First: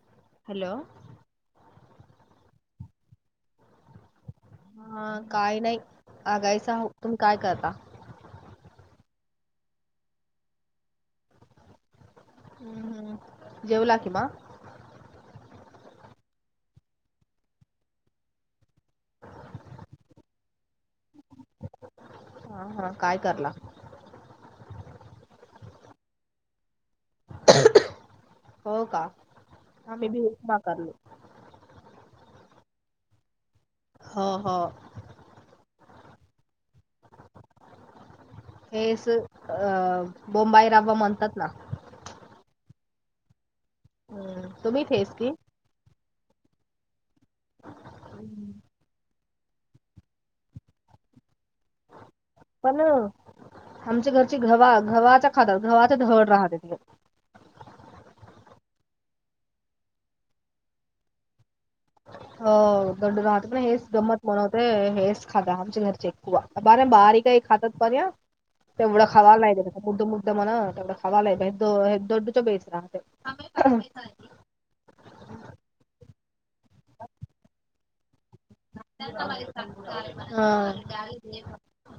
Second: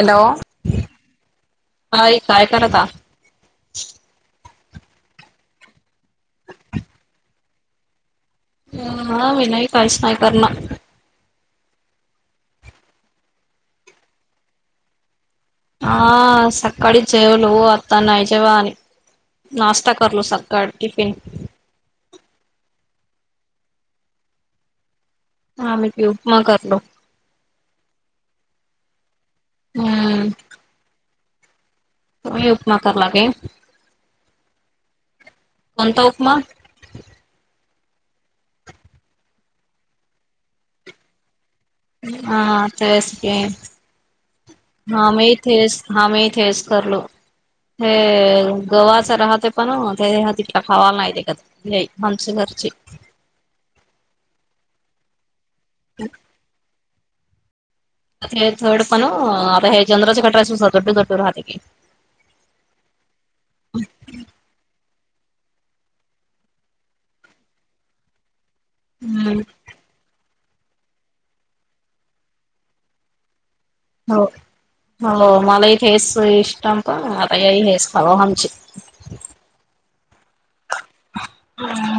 Hello आई काय करता? हा काय नाही आगायच तुम्ही काय करता? हा मी नाही काहीच नाही करणार. हम्म हम्म जेवला कि मा हा सकाळीच जेवलो आता नाही जेवाण. नाश्ता करलो सकाळ टिफिन हा हा काय करला? हा मी बी उपमा करलो. हो का आम्ही बी हम्म उपमा करलो. तुम्ही उपमा कर लागे. हा हा. कोणता उपमा? हेच अ बोंबाईरावा म्हणतात ना हा तेच की हम्म तुम्ही हा फेस मी की इथेस हा मीथेच करलो हे गव्हाच राहते पण हो ते हा इठला खावाला नाही तेे करती हे आमची घरची. पण आमच्या घरची गव्हा गव्हाच्या खाता गव्हाचा धवड राहते तिलं. हे थर्ड पनं आता हे चंद्राच्या कट्राचेस [unintelligible] राहते की. हो गंडू राहते पण हेच गमत म्हणवते हेच खाधा आमच्या घरचे. वा बारम बाहरी काही खातत तरया तेवढा खावा हम्म नाही देलं. मुद्द मुद्द म्हणा त्याला खवालाो हे दोड च बेच राहते. [unintelligible] हो हो मलाही खेस इस्टंप आता ही हेच खावा आमची. हा. [unintelligible]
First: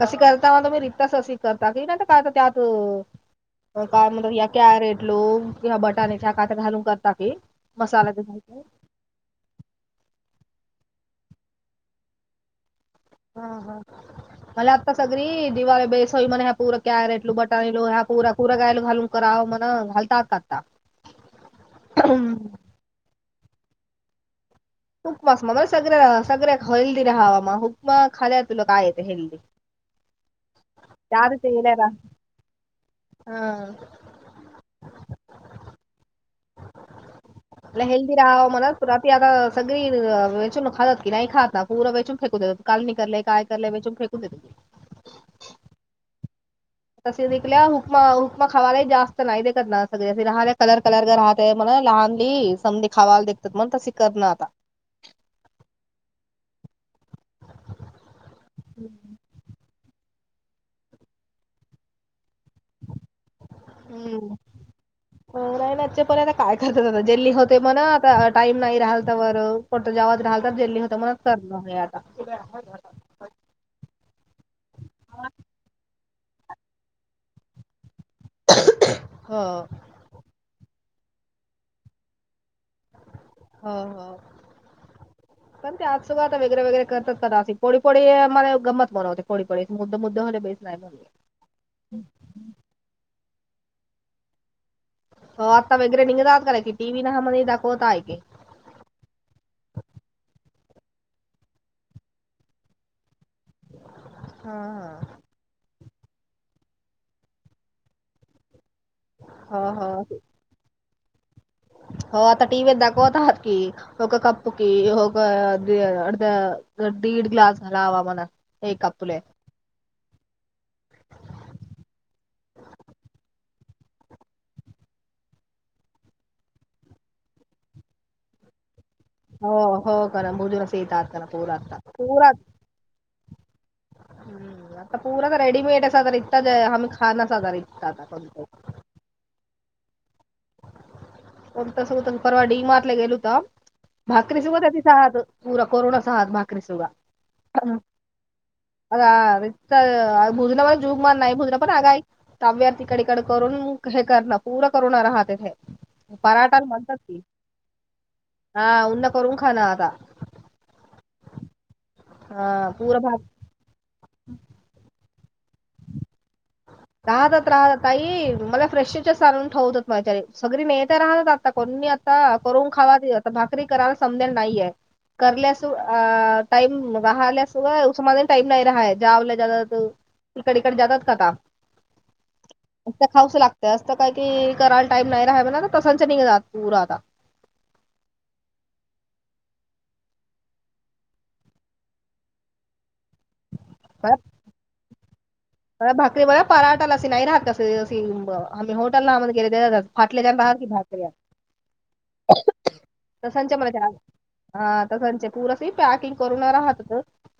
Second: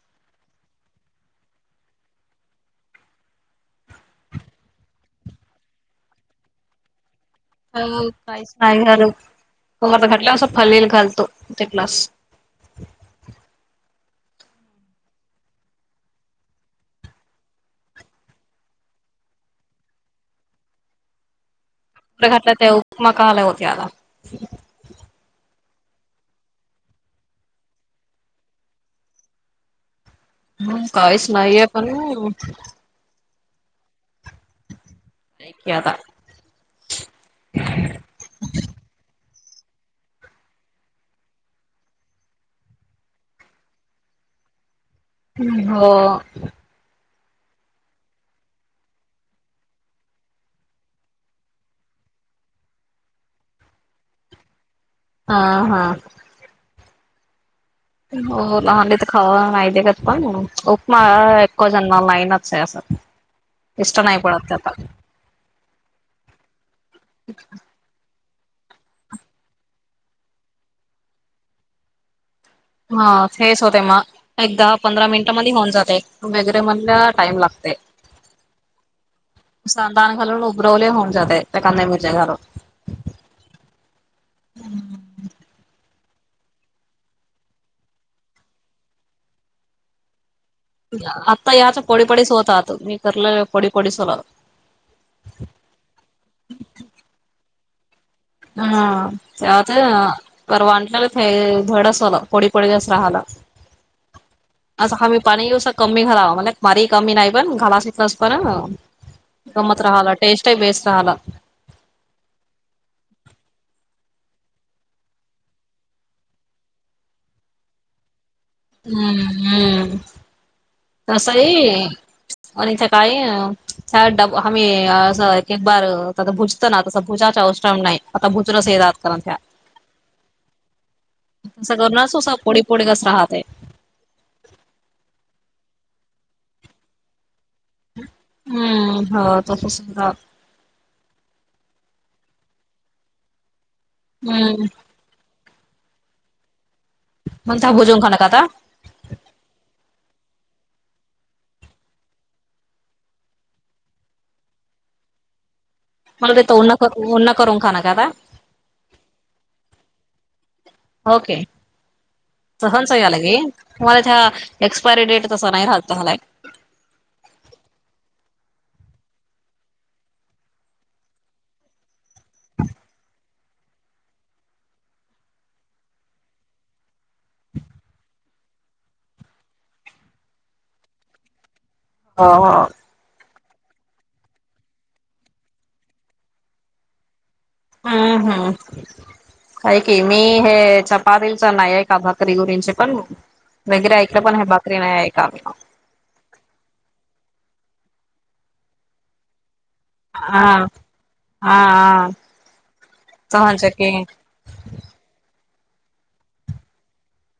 कशी करता मग मी रिक्तास अशी करता की नाही काय त्यात अ काय म्हणरीया या कॅरेट लो किंवा बटाणेच्या कात घालून करता की. हो मसाला ते काहीच घालते. नाही घर तम घटल्या फलेल घालतो ते कलास. [unintelligible] हा हा. मला आत्ता सगळी दिवाळी बेसई म्हण ह्या प पुर कॅरेटलू बटाणीलो ह्या पुरा प पुरं गायला घालून. [unintelligible] [unintelligible] कराव म्हणा घालतात का आता? [unintelligible] घातल्या त्या उपमा खालय होते आता. उपमास [unintelligible] सगळ्या सगळ्या हेल्दी राहावा मग उपमा खाल्याय तुला काय येते हेल्दी. [inaudible] हम् काहीच त्यात ते नाहीये गेल्या रा पण हा. नाही की आता. [inaudible] हेल्दी राहावं म्हणत रात्री आता सगळी वेचून खातात की नाही खात ना पूरं वेचून फेकू देतात. काल नाही करले कायलंयेचून फेकून देेती. [unintelligible] हो. त निघल्या हुकमा हुक्मा खावाला जास्त नाही देखत ना सग राहले कलर कलर घर राह. [unintelligible] ते म्हणा लहान ली संधी खावाला देतात म्हणून तशी करणं आता. आ हा. हो [unintelligible] तर खवा नाहीयते कात पण उपमा एक्कव जनमा नाहीईन. इष्ट नाही पडत त्यांना आता. अ रायलाच्य पर आता काय करतात आता जेल्ली होते म्हणा टाईम नाही राहल तर व कोत जेवात राहाल तर जेल्ली होत मण करलं आता. [unintelligible] हा थेस होते म. एक दहा पंधरा मिनिटामध्ये होऊन जाते वगैरे म्हणल्या टाईम लागते. हा. [unintelligible] सतान घरून उबरवले होऊन जाते ते काळ्या मिरच्या घालून हो हो. ण ते आज सु वाात वगरे वगैर कर तर पोळी पोळीम गमत बनवतेोळीडी पळीडी मुद्ददा मुद्दोे. [unintelligible] आता याचा पळी पडीस होतात मी करले कोडी पोळीसोला. [unintelligible] हो आता वगरे निघात कय की टी व्ही ना म्हणे दाखवता आहेय. [unintelligible] हा त्यात परवांटले ते धड असला पडी पळीस राहाला असं हा मी पाणीसं कमी घालाव म्हण मारी कमी नाही पण घाला शिकलास पण. [unintelligible] हो गमत राहाला हो टेस्ट बेस्ट राहाला. हो आता टीव्हीत दाखवतहात की. कप की अता दीड ग्लास लावा मला. [unintelligible] हम्म हम् तस आहे आणि सकाळी त्या डब आम्ही असं ते बारं भुज तस भुजाचे औषण नाही आता भुज रस येतात. [unintelligible] हो हो का मुजुरास येतातना पूरातता परात. [unintelligible] पुढ कस राहते. हम्म आता पुूरा तर रेडीमेड आहे साधार इच्ता आम्ही खाण्या साधार इ् आता कोणतही. [unintelligible] हम्म हो तस सुद्धा [unintelligible] कोणत सगत परवा डी मार्ट ला गेलो होत भाकरी हम्म सगत तिथं आहात. पूरा करुना सहा आ माक्रसग. [unintelligible] म्हणता भोजून खाना खाता? अ भुजना पण जुगमान नाही भुजना पण आगाय. [unintelligible] ताब्यार तिकडकड करून हे करणार पूरा करणार हहातथे. [unintelligible] मला देत पराठा उन्हा म्हणतात की उन्हा करून खाणं का आता हा उन्न करून खाण आता. [unintelligible] ओके हा पुरं भात सहनचयलागी?. [unintelligible] तुम्हाला त्या एक्सपायरी डेट तसा नाही राहत हला एक. [unintelligible] राहतात राहत तई मला फ्रेशच्या सारून ठेवतात माझ्या सगळी नेता्या राहतात आता कोणी. [unintelligible] हा करून खावा आता भाकरी करायला समजेल नाहीये. कर लस अ टाइम राहासोामा टाइम नाही रहाय जावला ज. [unintelligible] तिकड तीकडे जातात का? ह ह. असं खाऊसं लागतय असं काय कि करायला टाई नाही राहा म्हणा तसंच निघ जात पुर आता. [unintelligible] हम्म हम्म. काय की मी हे चपातच नाही आहे का भातिगुरींचे पण. [unintelligible] वगैरे ऐकलं पण हे बाकरी नाही ऐका. भाकरी ब पराठाला अशी नाही राहत कस आम्ही होॉटल आम गेले. [unintelligible] फाटल्या जन बाहेर की भटले. [unintelligible] आं तरसच्या मध्ये आ. [unintelligible] हा तर त्यांचे पुरसे ही पॅकिंग करून राहतात.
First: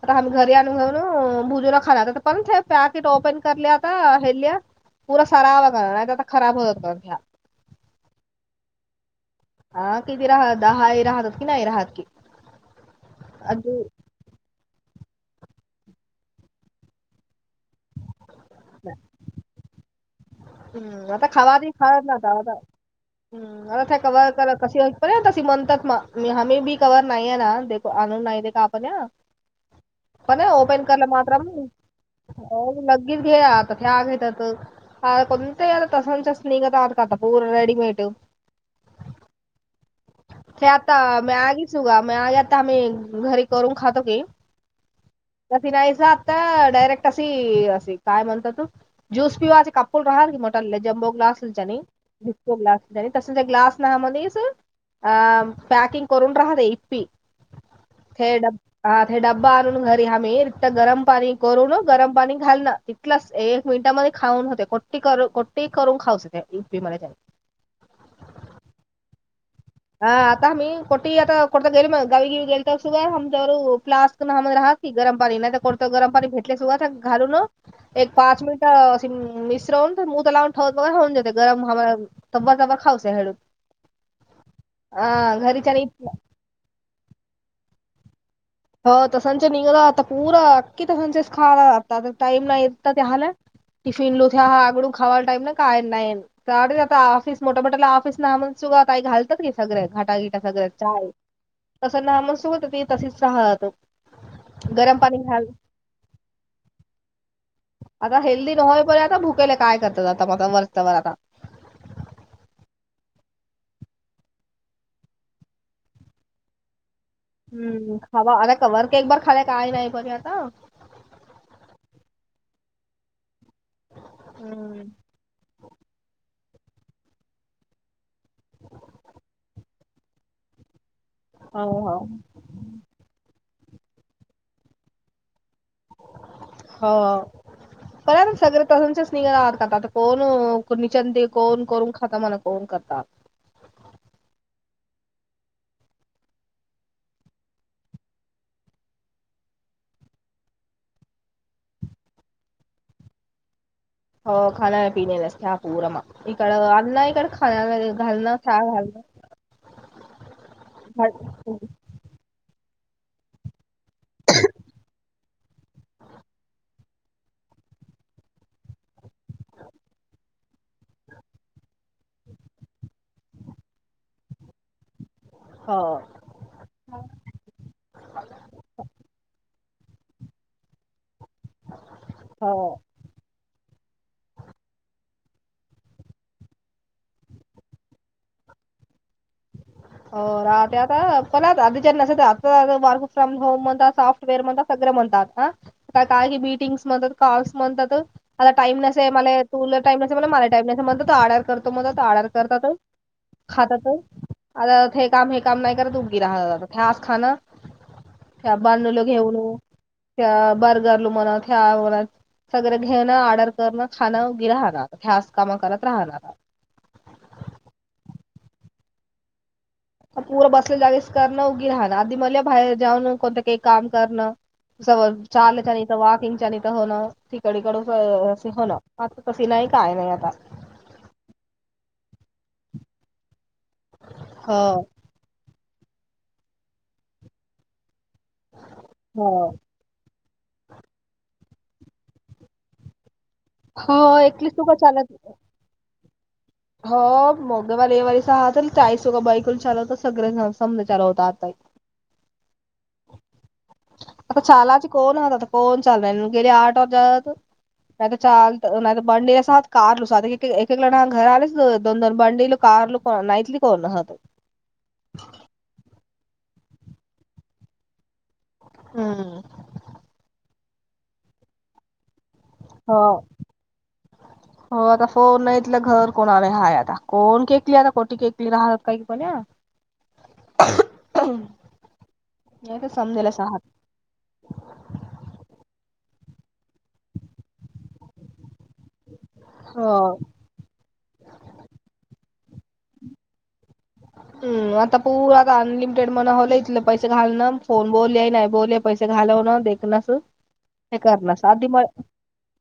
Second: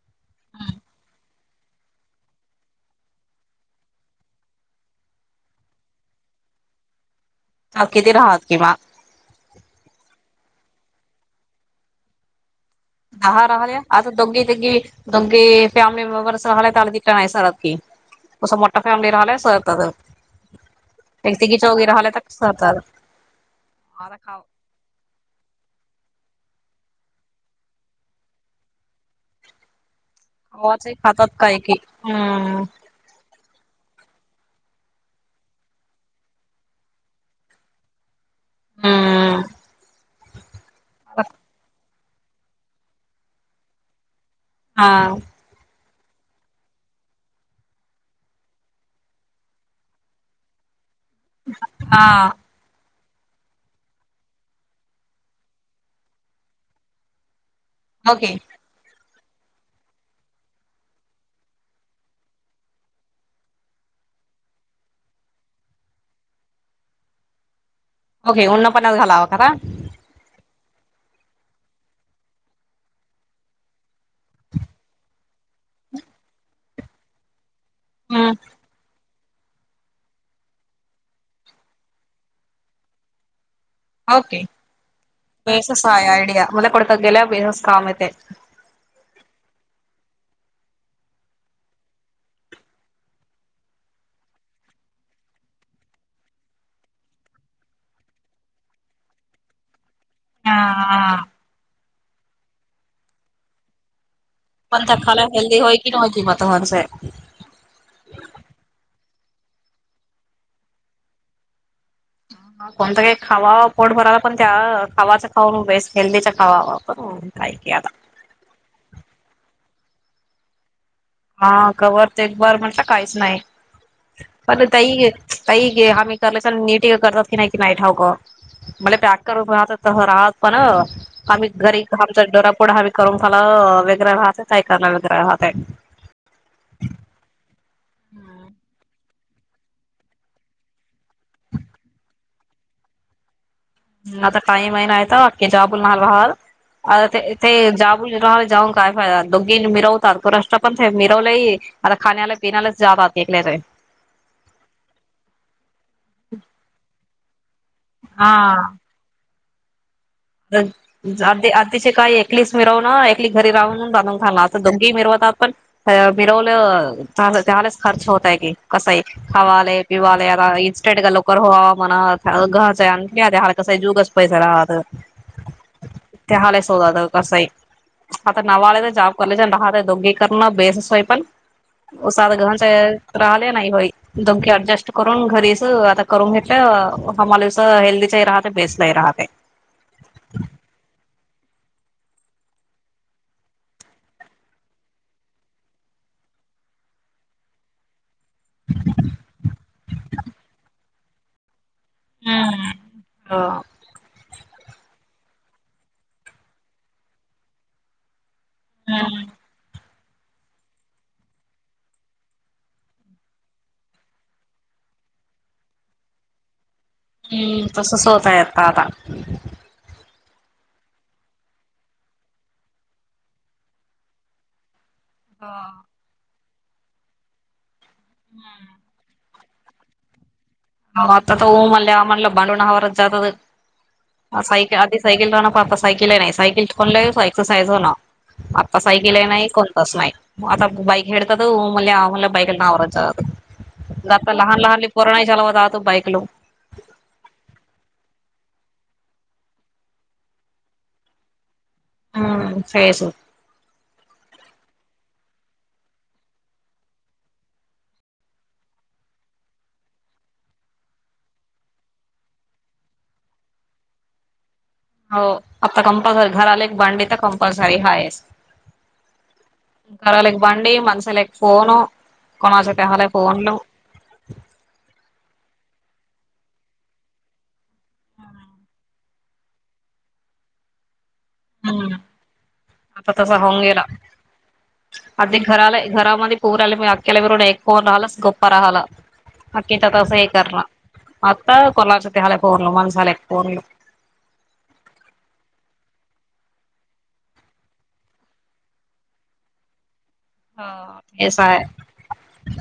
आता आम्ही घरी आणू घेऊनो भुजूला खाला आता पर्यंत हे पॅकेट ओपन करले आता हेल्या. पुूरा सरावा लागणार नाही आता खराब हो जात ना्या. [unintelligible] ह किती राहात किंवा हा किती राह दहाय राहतात की नाही राहात की. हा राहिल्या अजून आता दोघे ती दोघे फॅमिली मेंबर्स राहिल्या त आल त का नाही सरात की. [unintelligible] कसं मोठ्या फॅमिली राहिल्यायस. हम्म आता खावा त खाच तर नाता आता सरतात हम् आता ते कवर करत. [unintelligible] कशी पण तशी म्हणतात मी ह मही बी कवर नाहीये ना दे आणून नाही दे का आपण या. [unintelligible] पण ओपन गव्हाचे करलं खातात मात. काय की हम्म [unintelligible] ते आता ते आग घेतात. [unintelligible] ह कोणते तसाच्या स् निघा आ काात पूर रेडीमेड. [unintelligible] हम्. हे आता [unintelligible] मी मँगीच काा मी आगी आता आम्ही घरी करून खातो की. हा. क नाहीच आता डायरेक्ट अशी असे काय म्हणत तू. [unintelligible] जुस पिवाचे कपल रहाी मोटरले ज्ो ग्लास. [unintelligible] हा नाही ग्ला तल त्या ग्लास नामध्येच. [unintelligible] अ पॅकिंग करून राहते इप्पी ओके हे ड. [unintelligible] हा ते डब्बा आणून घरी ह म् रिक्त गरम पाणी करून गरम पाणी घालण. [unintelligible] क एक मिनिटामध्ये खाऊन होते कोटी कर कोट्टी करून खाऊच ते युपी मध्ये. [unintelligible] ओके उन्नपणा झालावा का. [unintelligible] हा आता मी कोटी आता कोठता गेल मग गावी गिवी गेल तरमच्यावर फ्स्क न राहात. [unintelligible] गरम पाणी नाही कोत गरम पाणी भेटले घालून एक हम्म पाच मिनिट. [unintelligible] मिश्र हो मू त लावून ठवत वगराऊन जेते गरम ह तब्बर तब खऊश हेळडून. [unintelligible] ओके घरीच्यानी बेससय आयडिया मला कडत गेल्या बेसस काम येते. [unintelligible] हो तसच निघलं आता पुूरा अकी तसचच खायला लागत टाइम नाही य त्या हला. [unintelligible] टिफिन लोथे हहा आगड खावा टाम ना काय ना नाहीन. [unintelligible] तर आता ऑफिस मोठा मोठ्याला ऑफिस ना सुगा काही घलात की सगळे्या घागिट. [unintelligible] हा सगळ चाय हा तसं नाम सु होत त तशीच राहातो. [unintelligible] पण त्या खाला हेल्दी होय की नव्हतीि मतसे. [unintelligible] आता हेल्दी नव्हय बे आता भुकेला काय करतात आ म वरत वर आता. [unintelligible] हा. [unintelligible] कोणत काही खावा पोट भरायला पण त्या खावाच खावा बेस्ट हेल्दीचा खावाप. [unintelligible] हम्म खावा अरे क वर केक बर खाय काय नाही बरी आता. [unintelligible] हा कवरर ते एक बर म्हटलं काहीच नाही पण हम्म तही. [unintelligible] काही घे आम्ही करले नीट करतात की नाही की नाही ठाऊक. मला पॅक करून राहत राहत पण. आम्ही हो घरी हो आमच्या डोरापुढे आम्ही करून खाला वेगरे राहते काही कर वेगरे राहत. [unintelligible] हो बण ना सगळे तज. [unintelligible] घ आह करतात कोण निचते कोण करून खाता म्हणा कोण करतात. ह आता काही महि नाहीय का अख्खे जबोलल नाल वाहाल. [unintelligible] आता ते ते जाब राला जाऊन काय फायदा दोघी मिरवतातो रष्ट पण ते मिरवलंही. [unintelligible] अरे खाले पिलेला ज्यादाता देख र. [unintelligible] हो खाला पीण्या व्यस्तते हपूरमा इकड अना इकड खना. [unintelligible] घालणं हा घालण. [unintelligible] जर जाते अर्धी शे. [unintelligible] काही एकलीच मिरव ना एकली घरी राहून बांधून खालला अस दोघेही मिरवतात पण. [unintelligible] मिरवलं त्यालाच खर्च होतय की कसाही. [unintelligible] हवाले पिवाले आता इंस््टेट गल्ोर हवा म घासां हरकासा झगस. [unintelligible] पयसरा आ. [unintelligible] हो. ते हलाय शोधात कसंय. [unintelligible] हाता नवाले ते जाब करले हा ते दोगीकरण बेससोयपण. [unintelligible] उसाात हो गहनचाले ना होई. [unintelligible] धमकया अऍडजस्ट करून घरीच आता करून घेतलं आम्हालास हेल्दीचही राहत बेसलाही राहत. हो राहत्याला कोण आधी ज नसत आता वर्क फ्रॉम होम म्हणत सॉफ्टवेअर म्हणत सगळे म्हणतात ह. काही मीटिंग्स मते काॅल्स म्हणतात. आता टाइम नसेल मला तुला टाइम नसेे मला टाइम से म्हण तो आल्यावर करतो मदत आडर हम्म करतातच खातात. आता हे काम हे काम नाही कर तूगी राह ते आस खाणं. त्या बांनू ला हम्म घेऊन त्या बारजरला म्हणा त्या [unintelligible] सगळ घेणं ऑर्डर करणं, खाणं उगी राहणार ह्यास कामा करत राहणार. हम्म तसच होतय आता आता. पुूं बसल्या जागेच करणं उगी राहणं आधी म बाहेर जाऊन कोणतं काही काम करणं. स चालत हा. आले वॉकिंगच्या नथ होणं तिकडकड अस होणं. आता तस नाही काय नाही आता. मता ऊमला आ मणला बडून हाज स. हो सायकल तोन प आता सायकल ये नाहीई सैकल कोनले एक्सरसाईज होन आत सैकल ये हो नाहीई कोण तसं नाही आता बाईक एत मु आ मुला बाईक आवरच. हो ग आता एकलीच तू लहान का लहान चालत लेकरू [unintelligible] बाईकलो. हो मगद मला एवारीस हह चाळीसोघ बाईकून चालव होता सगळं समजा चालू होता आता. [inaudible] हमं फेस. आता चालाचे कोण आहात आता कोण चाल रा गेले आठ वज. नाहीत चाल नाहीत बंडे असात कार लुसात एक एक ल घर आले. दोन दोन बंडील कारल कोण नाईटली कोणत. हो आता कंपल्सरी घराला एक भांडी तर कंपल्सरी हाय आहेस. हम्म. घराला एक भांडी माणसाला फोन हो कोणाचतेह फोनू. [inaudible] हो आता फोन नाही तथलं घर कोणाले हाय आता कोण केकली आता कोठ केकली राहतात काही पण [unintelligible] [inaudible] हम्म तर आता तसा समजेलच होऊन आहात गेला. अगदी घराला घरामध्ये पूर आले मी अख्याला मिरून ऐकन राहिलास गप्पा राहिला. हो [unintelligible] आता कोलाच्या ते हलाय फोनल माणसाला फोनल. हम् आता पूर्ण आता अनलिमिटेड म्हणा होईल इथले पैसे घालण फोन बोलले नाही बोल. पैसे घालवण देखणस हे हेच करणारस आहे आधी म.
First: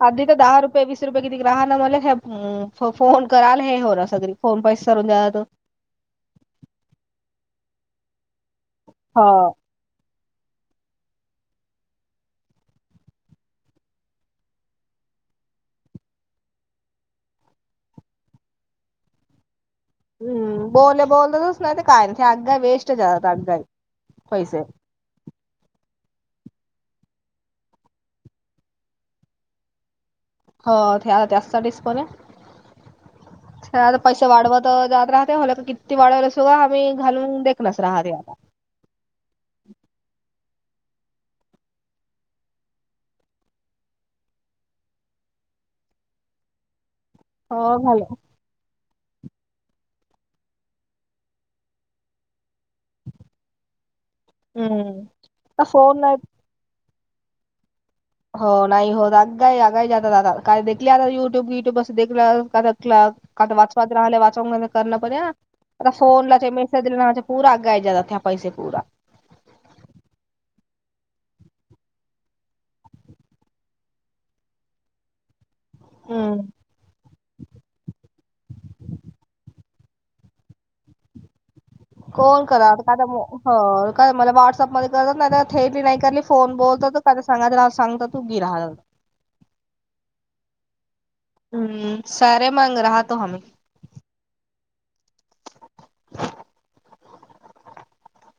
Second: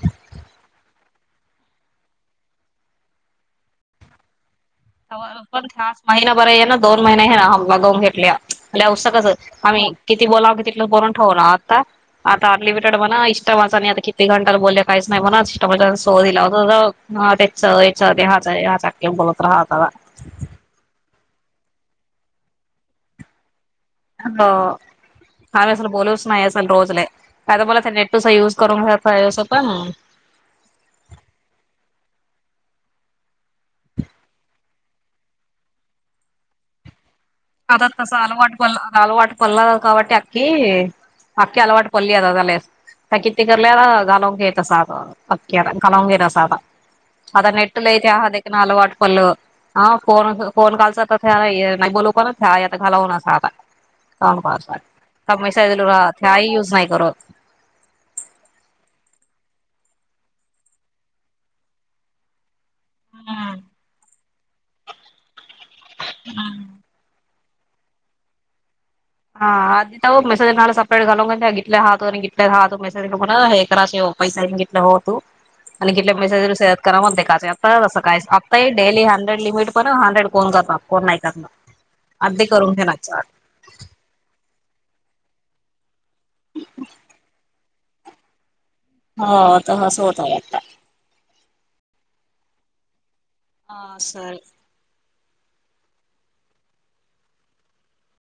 आधी तर दहा रुपये वीस रुपये किती ग राहाला मला फोन कराल हे होणार फोन पैसे. सरून द्या पण खास महिनाभर आहे ना दोन महिने्या हे ना ह मागवून घेतल्या. [unintelligible] चे हो आम्ही किती बोलाव की ति बरवून ठेवणार ना आता. आता अनलिमिटेड म्हणा इंस्टा वाचा आणि आता किती घंटाला बोलल्या काहीच नाही म्हणा इ [unintelligible] सो दिला हो. हा तेचच ते ह हा चकम बोलत राहत. हम् बोल बोलतस नाही ते काय नाही अग वेस्ट जाते ह कावे असल बोलूस नाही आहे असल रोजले. काय तर बला त्या नेट तूस युज करून घसं सोप पण. हो त्या त्याचा डिस्पोन. आता पैसे वाढव तर जात राहते किती वाढव असो काा आम्ही घालून. देखनच आता राहते कसाल वाटत. प अलवाट पल्ला काबटी अकी अकी अलवाट पल्ली [unintelligible] या त किती करल्या गालाव घेत साध पक गालाव घेत साध. [unintelligible] आता हो नेटला घाल ते ह. लं वाटपलं फोन फोन कालच आता नाही बोलू पण. ाय आता घालावून आतान हम्म पावसात आता फोन नाही मैसा [unintelligible] युज नाही करत. [unintelligible] ता वाचवा रा करत वा कर पण आता फोनला मेसेज [unintelligible] पूरा गाय जात त्या पैसे पूरा. हा आ मेसेजला सपेट [unintelligible] नहोतु [unintelligible] हम्म [unintelligible] काॅल करा [unintelligible] हो काय मला व्हॉट्सअपमध्येध्ये करतात नाही थेटली नाही करली फोन बोलतो काय सांगा सांगत तू गि राह. हो त हस होत. हम्म, सरे मग रहा तो हम. ह असाय. [inaudible]